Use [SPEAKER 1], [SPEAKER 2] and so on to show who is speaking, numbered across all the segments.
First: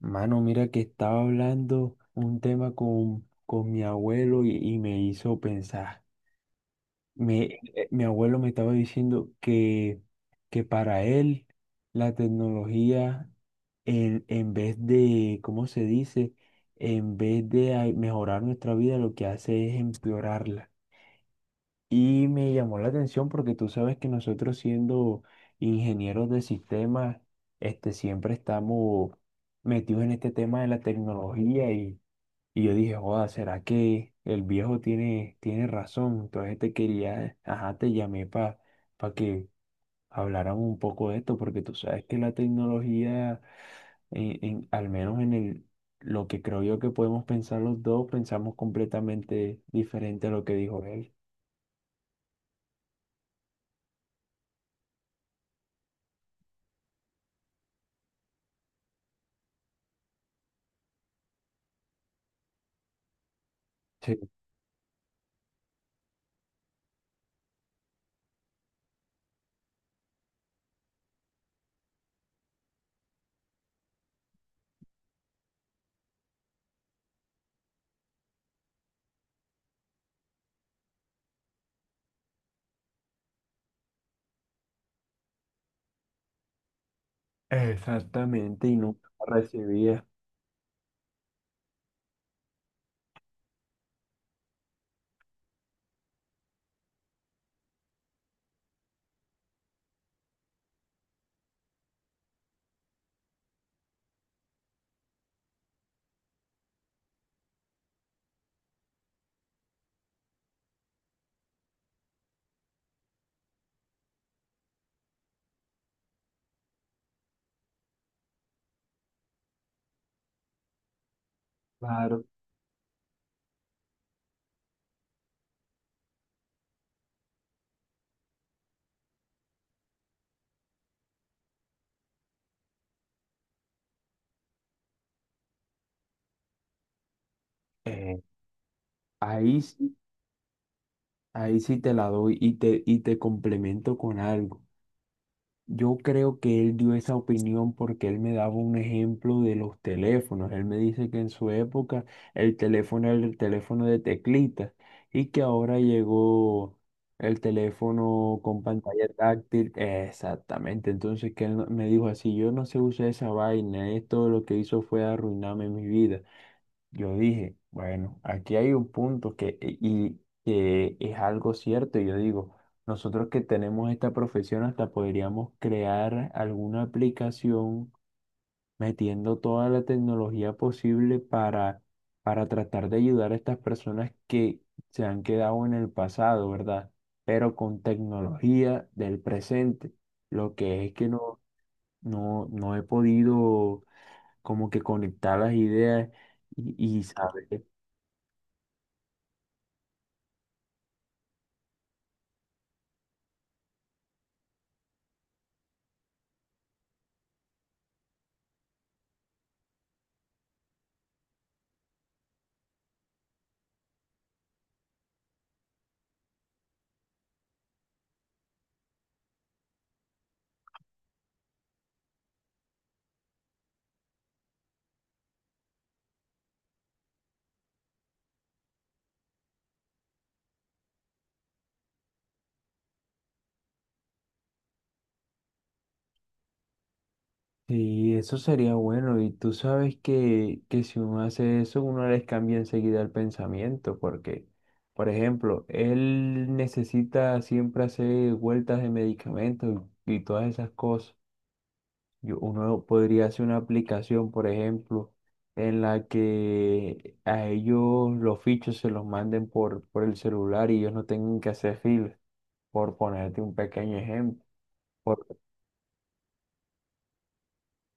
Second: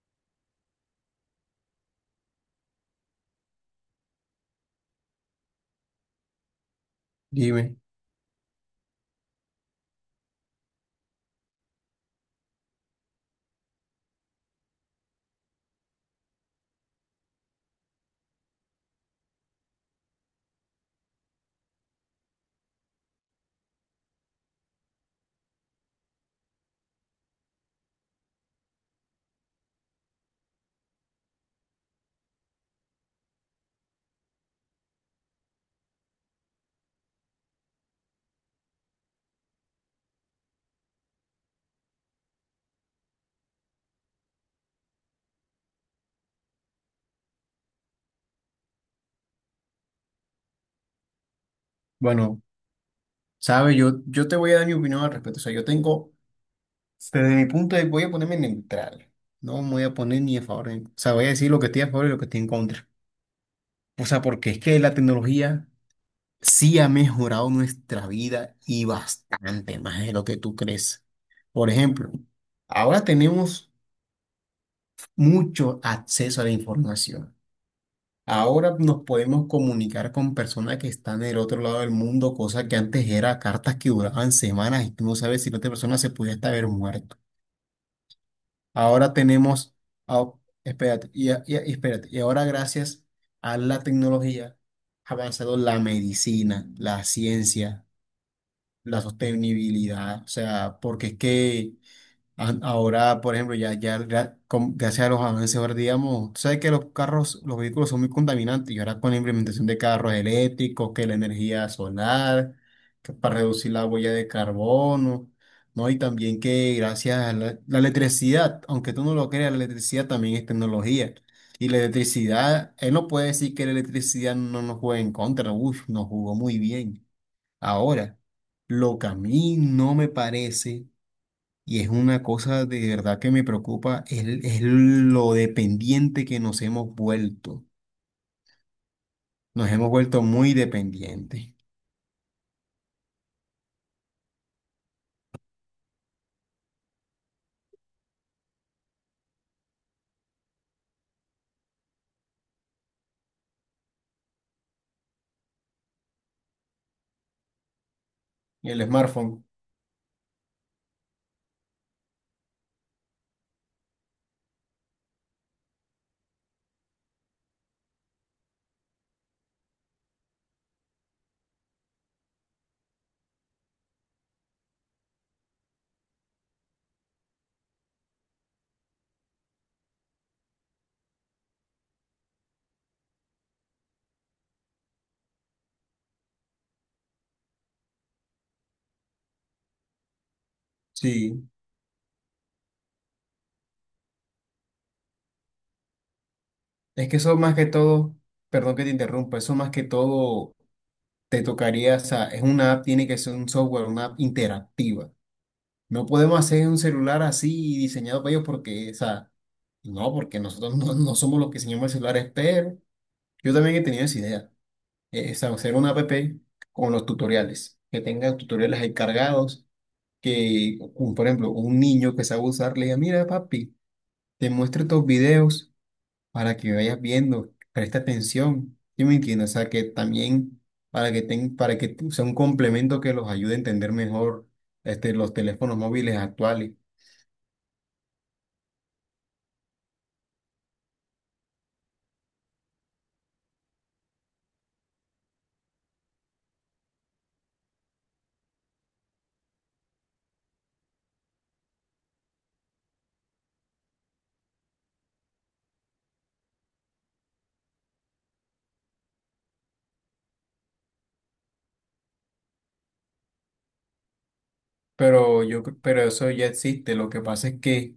[SPEAKER 1] Mano, mira que estaba hablando un tema con mi abuelo y me hizo pensar.
[SPEAKER 2] Dime,
[SPEAKER 1] Mi abuelo me estaba diciendo que para él la tecnología, en vez de, ¿cómo se dice? En vez de mejorar nuestra vida, lo que hace es empeorarla. Y me llamó la atención porque tú sabes que nosotros siendo ingenieros de sistemas, este, siempre estamos metidos en este tema de la tecnología y yo dije, joda, ¿será que el viejo tiene razón? Entonces te quería, ajá, te llamé para que habláramos un poco de esto porque tú sabes que la tecnología, al menos en el, lo que creo yo que podemos pensar los dos, pensamos completamente diferente a lo que dijo él.
[SPEAKER 2] bueno, sabes, yo te voy a dar mi opinión al respecto. O sea, yo tengo, desde mi punto de voy a ponerme neutral. No me voy a poner ni a favor, o sea, voy a decir lo que estoy a favor y lo que estoy en contra. O sea,
[SPEAKER 1] Sí.
[SPEAKER 2] porque es que la tecnología sí ha mejorado nuestra vida y bastante más de lo que tú crees. Por ejemplo, ahora tenemos mucho acceso a la información. Ahora nos podemos comunicar con personas que están en el otro lado del mundo, cosa que antes era cartas que duraban semanas y tú no sabes si la otra persona se pudiera hasta haber muerto.
[SPEAKER 1] Exactamente, y nunca
[SPEAKER 2] Ahora
[SPEAKER 1] la
[SPEAKER 2] tenemos,
[SPEAKER 1] recibías,
[SPEAKER 2] ah, Espérate, y ahora gracias a la tecnología ha avanzado la medicina, la ciencia, la sostenibilidad. O sea, porque es que ahora, por ejemplo, ya, ya, gracias a los avances, ahora digamos, tú sabes que los carros, los vehículos son muy contaminantes, y ahora con la implementación de carros eléctricos, que la energía solar, que para reducir la huella de carbono, ¿no? Y también que gracias a la electricidad, aunque tú no lo creas, la electricidad también es tecnología. Y la
[SPEAKER 1] claro.
[SPEAKER 2] electricidad, él no puede decir que la electricidad no nos juega en contra. Uff, nos jugó muy bien. Ahora, lo que a mí no me parece y es una cosa de verdad que me preocupa, es lo dependiente que nos hemos vuelto.
[SPEAKER 1] Eh, ahí
[SPEAKER 2] Nos hemos
[SPEAKER 1] sí,
[SPEAKER 2] vuelto muy dependientes.
[SPEAKER 1] ahí sí te la doy y te complemento con algo. Yo creo que él dio esa opinión porque él me daba un ejemplo de los teléfonos. Él me dice que en su época el teléfono era el teléfono de teclitas y que ahora llegó el teléfono con
[SPEAKER 2] Y el
[SPEAKER 1] pantalla
[SPEAKER 2] smartphone.
[SPEAKER 1] táctil. Exactamente, entonces que él no- me dijo así, yo no sé usar esa vaina, esto lo que hizo fue arruinarme mi vida. Yo dije, bueno, aquí hay un punto que es algo cierto. Y Yo digo, nosotros que tenemos esta profesión hasta podríamos crear alguna aplicación metiendo toda la tecnología posible para tratar de ayudar a estas personas que se han quedado en el pasado, ¿verdad? Pero con tecnología del presente. Lo que es que
[SPEAKER 2] Sí,
[SPEAKER 1] no he podido como que conectar las ideas y
[SPEAKER 2] es que eso más
[SPEAKER 1] saber.
[SPEAKER 2] que todo, perdón que te interrumpa, eso más que todo te tocaría, o sea, es una app, tiene que ser un software, una app interactiva. No podemos hacer un celular así diseñado para ellos porque, o sea, no, porque nosotros no somos los que diseñamos el celular, pero yo también he tenido esa idea. Hacer una app con los tutoriales, que tenga tutoriales ahí cargados, que, por ejemplo, un niño que sabe usar, le diga: mira, papi, te muestro estos videos para que vayas viendo, presta atención. ¿Sí me entiendes? O sea, que también para que sea un complemento que los ayude a entender mejor, este, los teléfonos móviles actuales.
[SPEAKER 1] Sí, eso sería bueno. Y tú sabes que si uno hace eso, uno les cambia enseguida el pensamiento, porque, por ejemplo, él necesita siempre hacer vueltas de medicamentos y todas esas cosas. Uno podría hacer una aplicación, por ejemplo, en la que a ellos los fichos se los manden por el celular y ellos no tengan que hacer filas, por ponerte un pequeño ejemplo. Por,
[SPEAKER 2] Pero eso ya existe. Lo que pasa es que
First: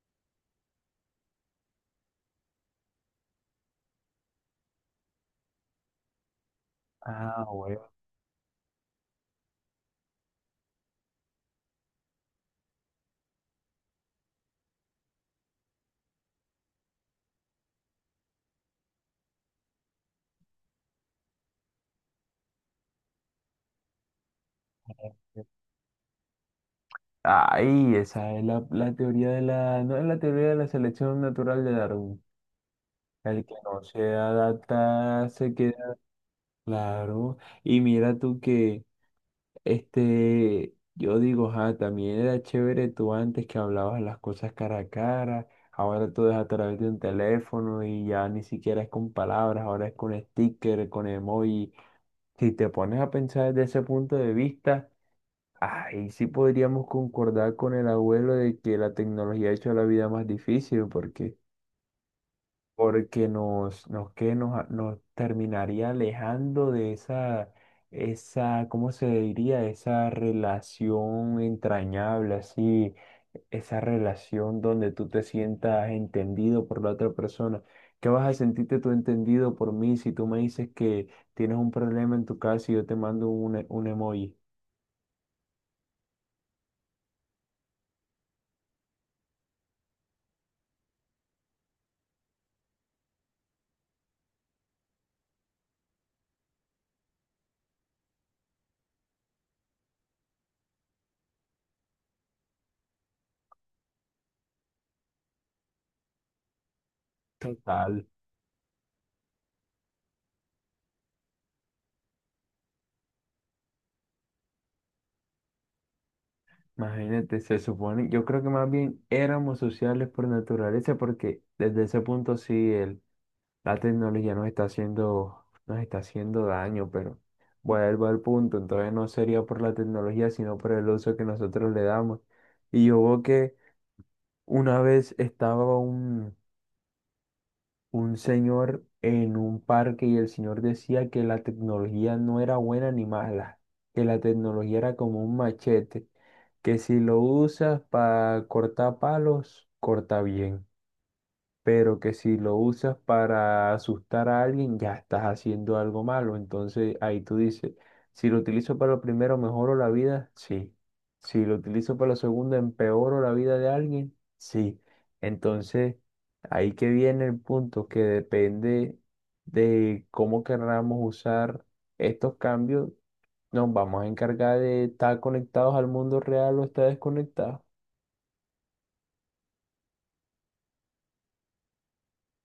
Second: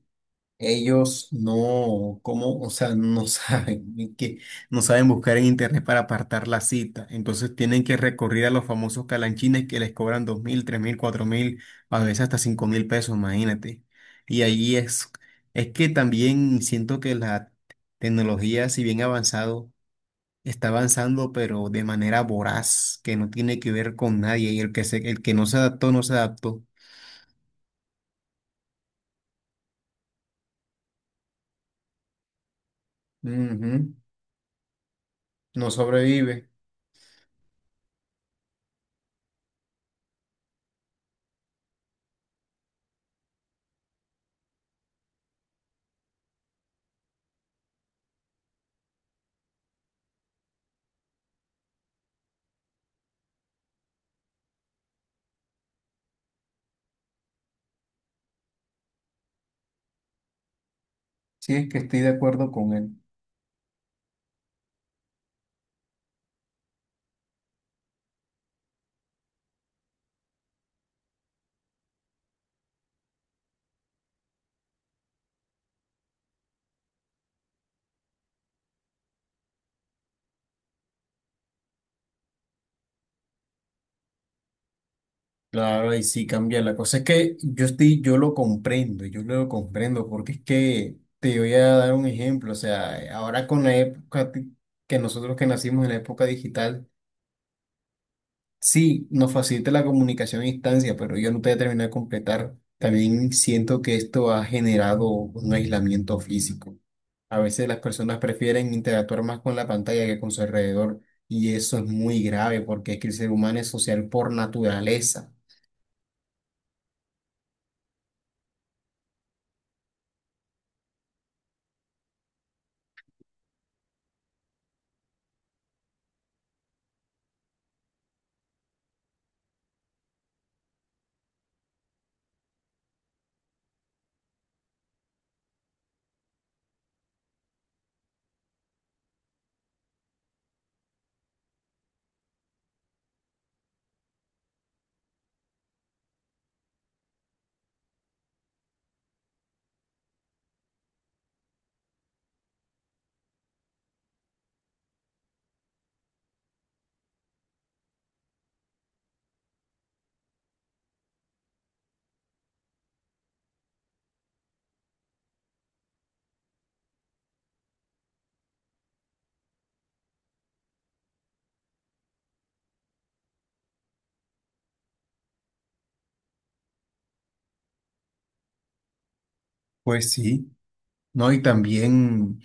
[SPEAKER 2] ellos no, ¿cómo? O sea, no saben, es que no saben buscar en internet para apartar la cita.
[SPEAKER 1] ah,
[SPEAKER 2] Entonces tienen
[SPEAKER 1] bueno.
[SPEAKER 2] que recurrir a los famosos calanchines que les cobran 2.000, 3.000, 4.000, a veces hasta 5.000 pesos, imagínate. Y ahí es que también siento que la tecnología, si bien ha avanzado, está avanzando, pero de manera voraz, que no tiene que ver con nadie. Y el que no se adaptó, no se adaptó.
[SPEAKER 1] Ay, esa es la, la teoría de la, no es la teoría de la selección natural de Darwin. El que no
[SPEAKER 2] Ujú.
[SPEAKER 1] se adapta se
[SPEAKER 2] No
[SPEAKER 1] queda,
[SPEAKER 2] sobrevive.
[SPEAKER 1] claro. Y mira tú que, este, yo digo, ah, también era chévere tú antes que hablabas las cosas cara a cara. Ahora todo es a través de un teléfono y ya ni siquiera es con palabras, ahora es con sticker, con emoji. Si te pones a pensar desde ese punto de vista. Ahí sí podríamos concordar con el abuelo de que la tecnología ha hecho la vida más difícil, porque,
[SPEAKER 2] Sí, es que estoy de acuerdo con él.
[SPEAKER 1] porque nos, nos, que nos, a- nos terminaría alejando de esa, ¿cómo se diría? Esa relación entrañable, así, esa relación donde tú te sientas entendido por la otra persona. ¿Qué vas a sentirte tú entendido por mí si tú me dices que tienes un problema en tu casa y yo te mando un emoji?
[SPEAKER 2] Claro, ahí sí cambia. La cosa es que yo lo comprendo, porque es que te voy a dar un ejemplo. O sea, ahora con la época que nosotros que nacimos en la época digital, sí, nos facilita la comunicación a distancia, pero yo no te voy a terminar de completar. También siento que esto ha generado un aislamiento físico. A veces las
[SPEAKER 1] Total.
[SPEAKER 2] personas prefieren interactuar más con la pantalla que con su alrededor, y eso es muy grave porque es que el ser humano es social por naturaleza.
[SPEAKER 1] Imagínate, se supone, yo creo que más bien éramos sociales por naturaleza, porque desde ese punto sí la tecnología nos está haciendo daño, pero vuelvo al punto, entonces no sería por la tecnología, sino por el uso que nosotros le damos. Y yo veo que una vez estaba un señor en un parque y el señor decía que la tecnología no era buena ni mala, que la tecnología era como un machete, que si lo usas para cortar palos, corta bien, pero que si lo usas para asustar a alguien, ya estás haciendo algo malo. Entonces ahí tú dices, si lo utilizo para lo primero, mejoro la vida, sí. Si lo utilizo para lo segundo, empeoro la vida de alguien, sí. Entonces ahí que viene el punto que depende de cómo querramos usar estos cambios, nos vamos a encargar de estar conectados al mundo real o estar desconectados.
[SPEAKER 2] Pues sí. No, y también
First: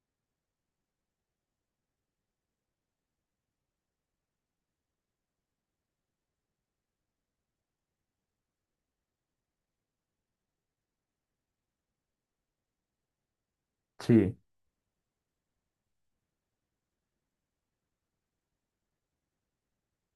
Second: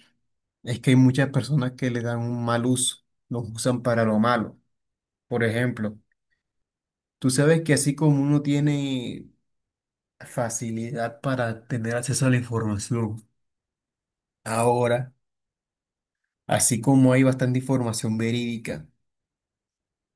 [SPEAKER 2] es que hay muchas personas que le dan un mal uso, los usan para lo malo. Por ejemplo, tú sabes que así como uno tiene facilidad para tener acceso a la información,
[SPEAKER 1] Sí.
[SPEAKER 2] ahora, así como hay bastante información verídica,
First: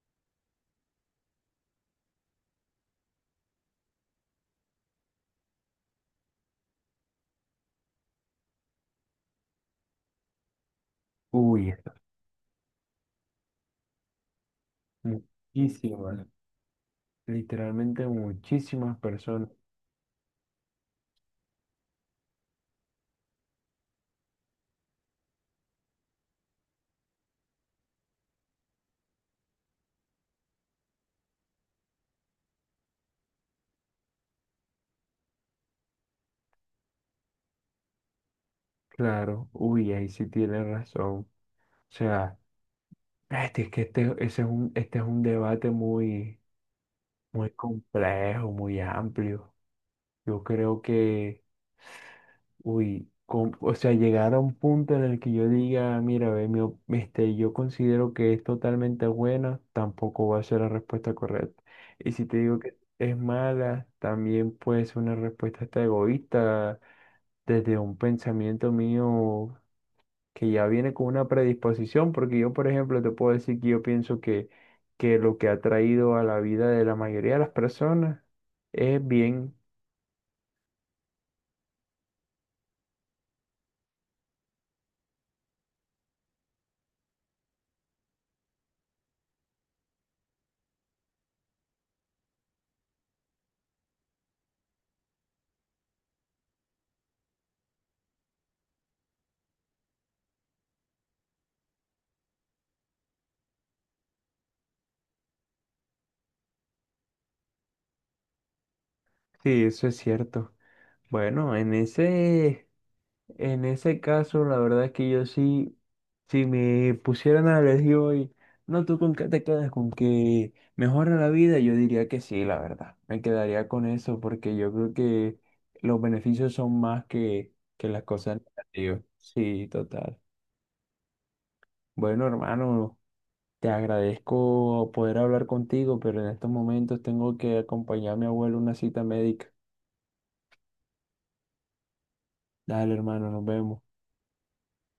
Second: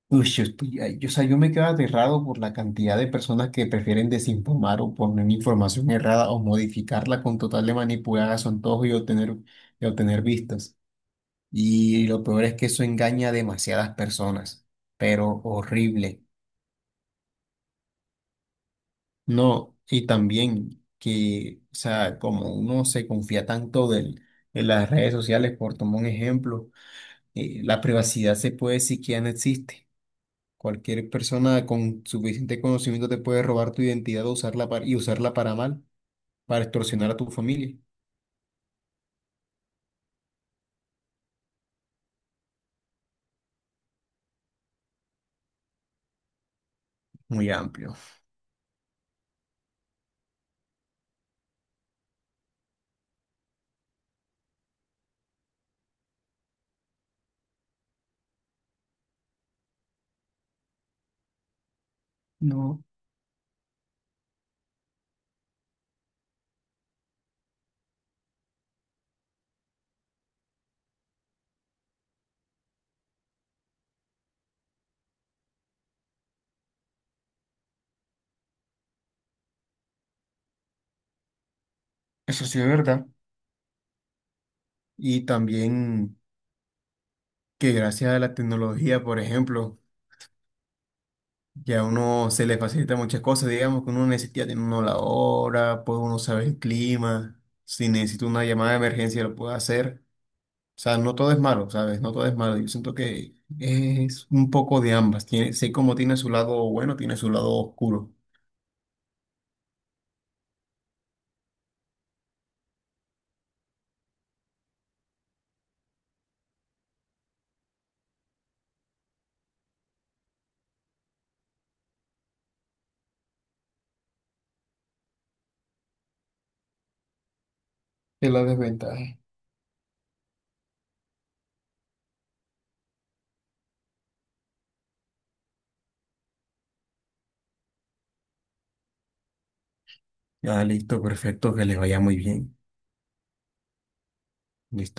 [SPEAKER 2] uy, yo estoy, ay, yo, o sea, yo me quedo aterrado por la cantidad de personas que prefieren desinformar o poner información errada o modificarla con total de manipular a su antojo y obtener vistas.
[SPEAKER 1] Uy, está
[SPEAKER 2] Y lo peor es que eso engaña a demasiadas personas, pero
[SPEAKER 1] muchísimo.
[SPEAKER 2] horrible.
[SPEAKER 1] Literalmente muchísimas personas.
[SPEAKER 2] No, y también que, o sea, como uno se confía tanto del, en las redes sociales, por tomar un ejemplo, la privacidad se puede decir que ya no existe. Cualquier persona con suficiente conocimiento te puede robar tu identidad o y usarla para mal, para extorsionar a tu familia.
[SPEAKER 1] Claro, uy, ahí sí tiene razón. O sea, ese es este es un debate muy, muy
[SPEAKER 2] Muy amplio.
[SPEAKER 1] complejo, muy amplio. Yo creo que, uy, o sea, llegar a un punto en el que yo diga, mira, ve, yo considero que es totalmente buena, tampoco va a ser la respuesta correcta. Y si te digo que
[SPEAKER 2] No,
[SPEAKER 1] es mala, también puede ser una respuesta hasta egoísta desde un pensamiento mío que ya viene con una predisposición, porque yo, por ejemplo, te puedo decir que yo pienso que lo que ha traído a la vida de la mayoría de las personas es bien.
[SPEAKER 2] eso sí es verdad. Y también que gracias a la tecnología, por ejemplo, ya a uno se le facilita muchas cosas, digamos que uno necesita tener uno la hora, puede uno saber el clima, si necesita una llamada de emergencia lo puede hacer. O sea, no todo es malo, ¿sabes? No todo es malo. Yo siento que es un poco de ambas. Tiene, sé cómo tiene su lado bueno, tiene su lado oscuro.
[SPEAKER 1] Sí, eso es cierto. Bueno, en ese caso, la verdad es que yo sí, si me pusieran a elegir hoy, no, tú con qué te quedas, con que mejora la vida, yo diría que sí, la verdad. Me quedaría con eso, porque yo creo que los beneficios son más que las
[SPEAKER 2] Es
[SPEAKER 1] cosas
[SPEAKER 2] la
[SPEAKER 1] negativas.
[SPEAKER 2] desventaja.
[SPEAKER 1] Sí, total. Bueno, hermano, te agradezco poder hablar contigo, pero en estos momentos tengo que acompañar a mi abuelo a una cita médica.
[SPEAKER 2] Ah, listo, perfecto, que les vaya muy bien.
[SPEAKER 1] Dale, hermano, nos vemos.
[SPEAKER 2] Listo.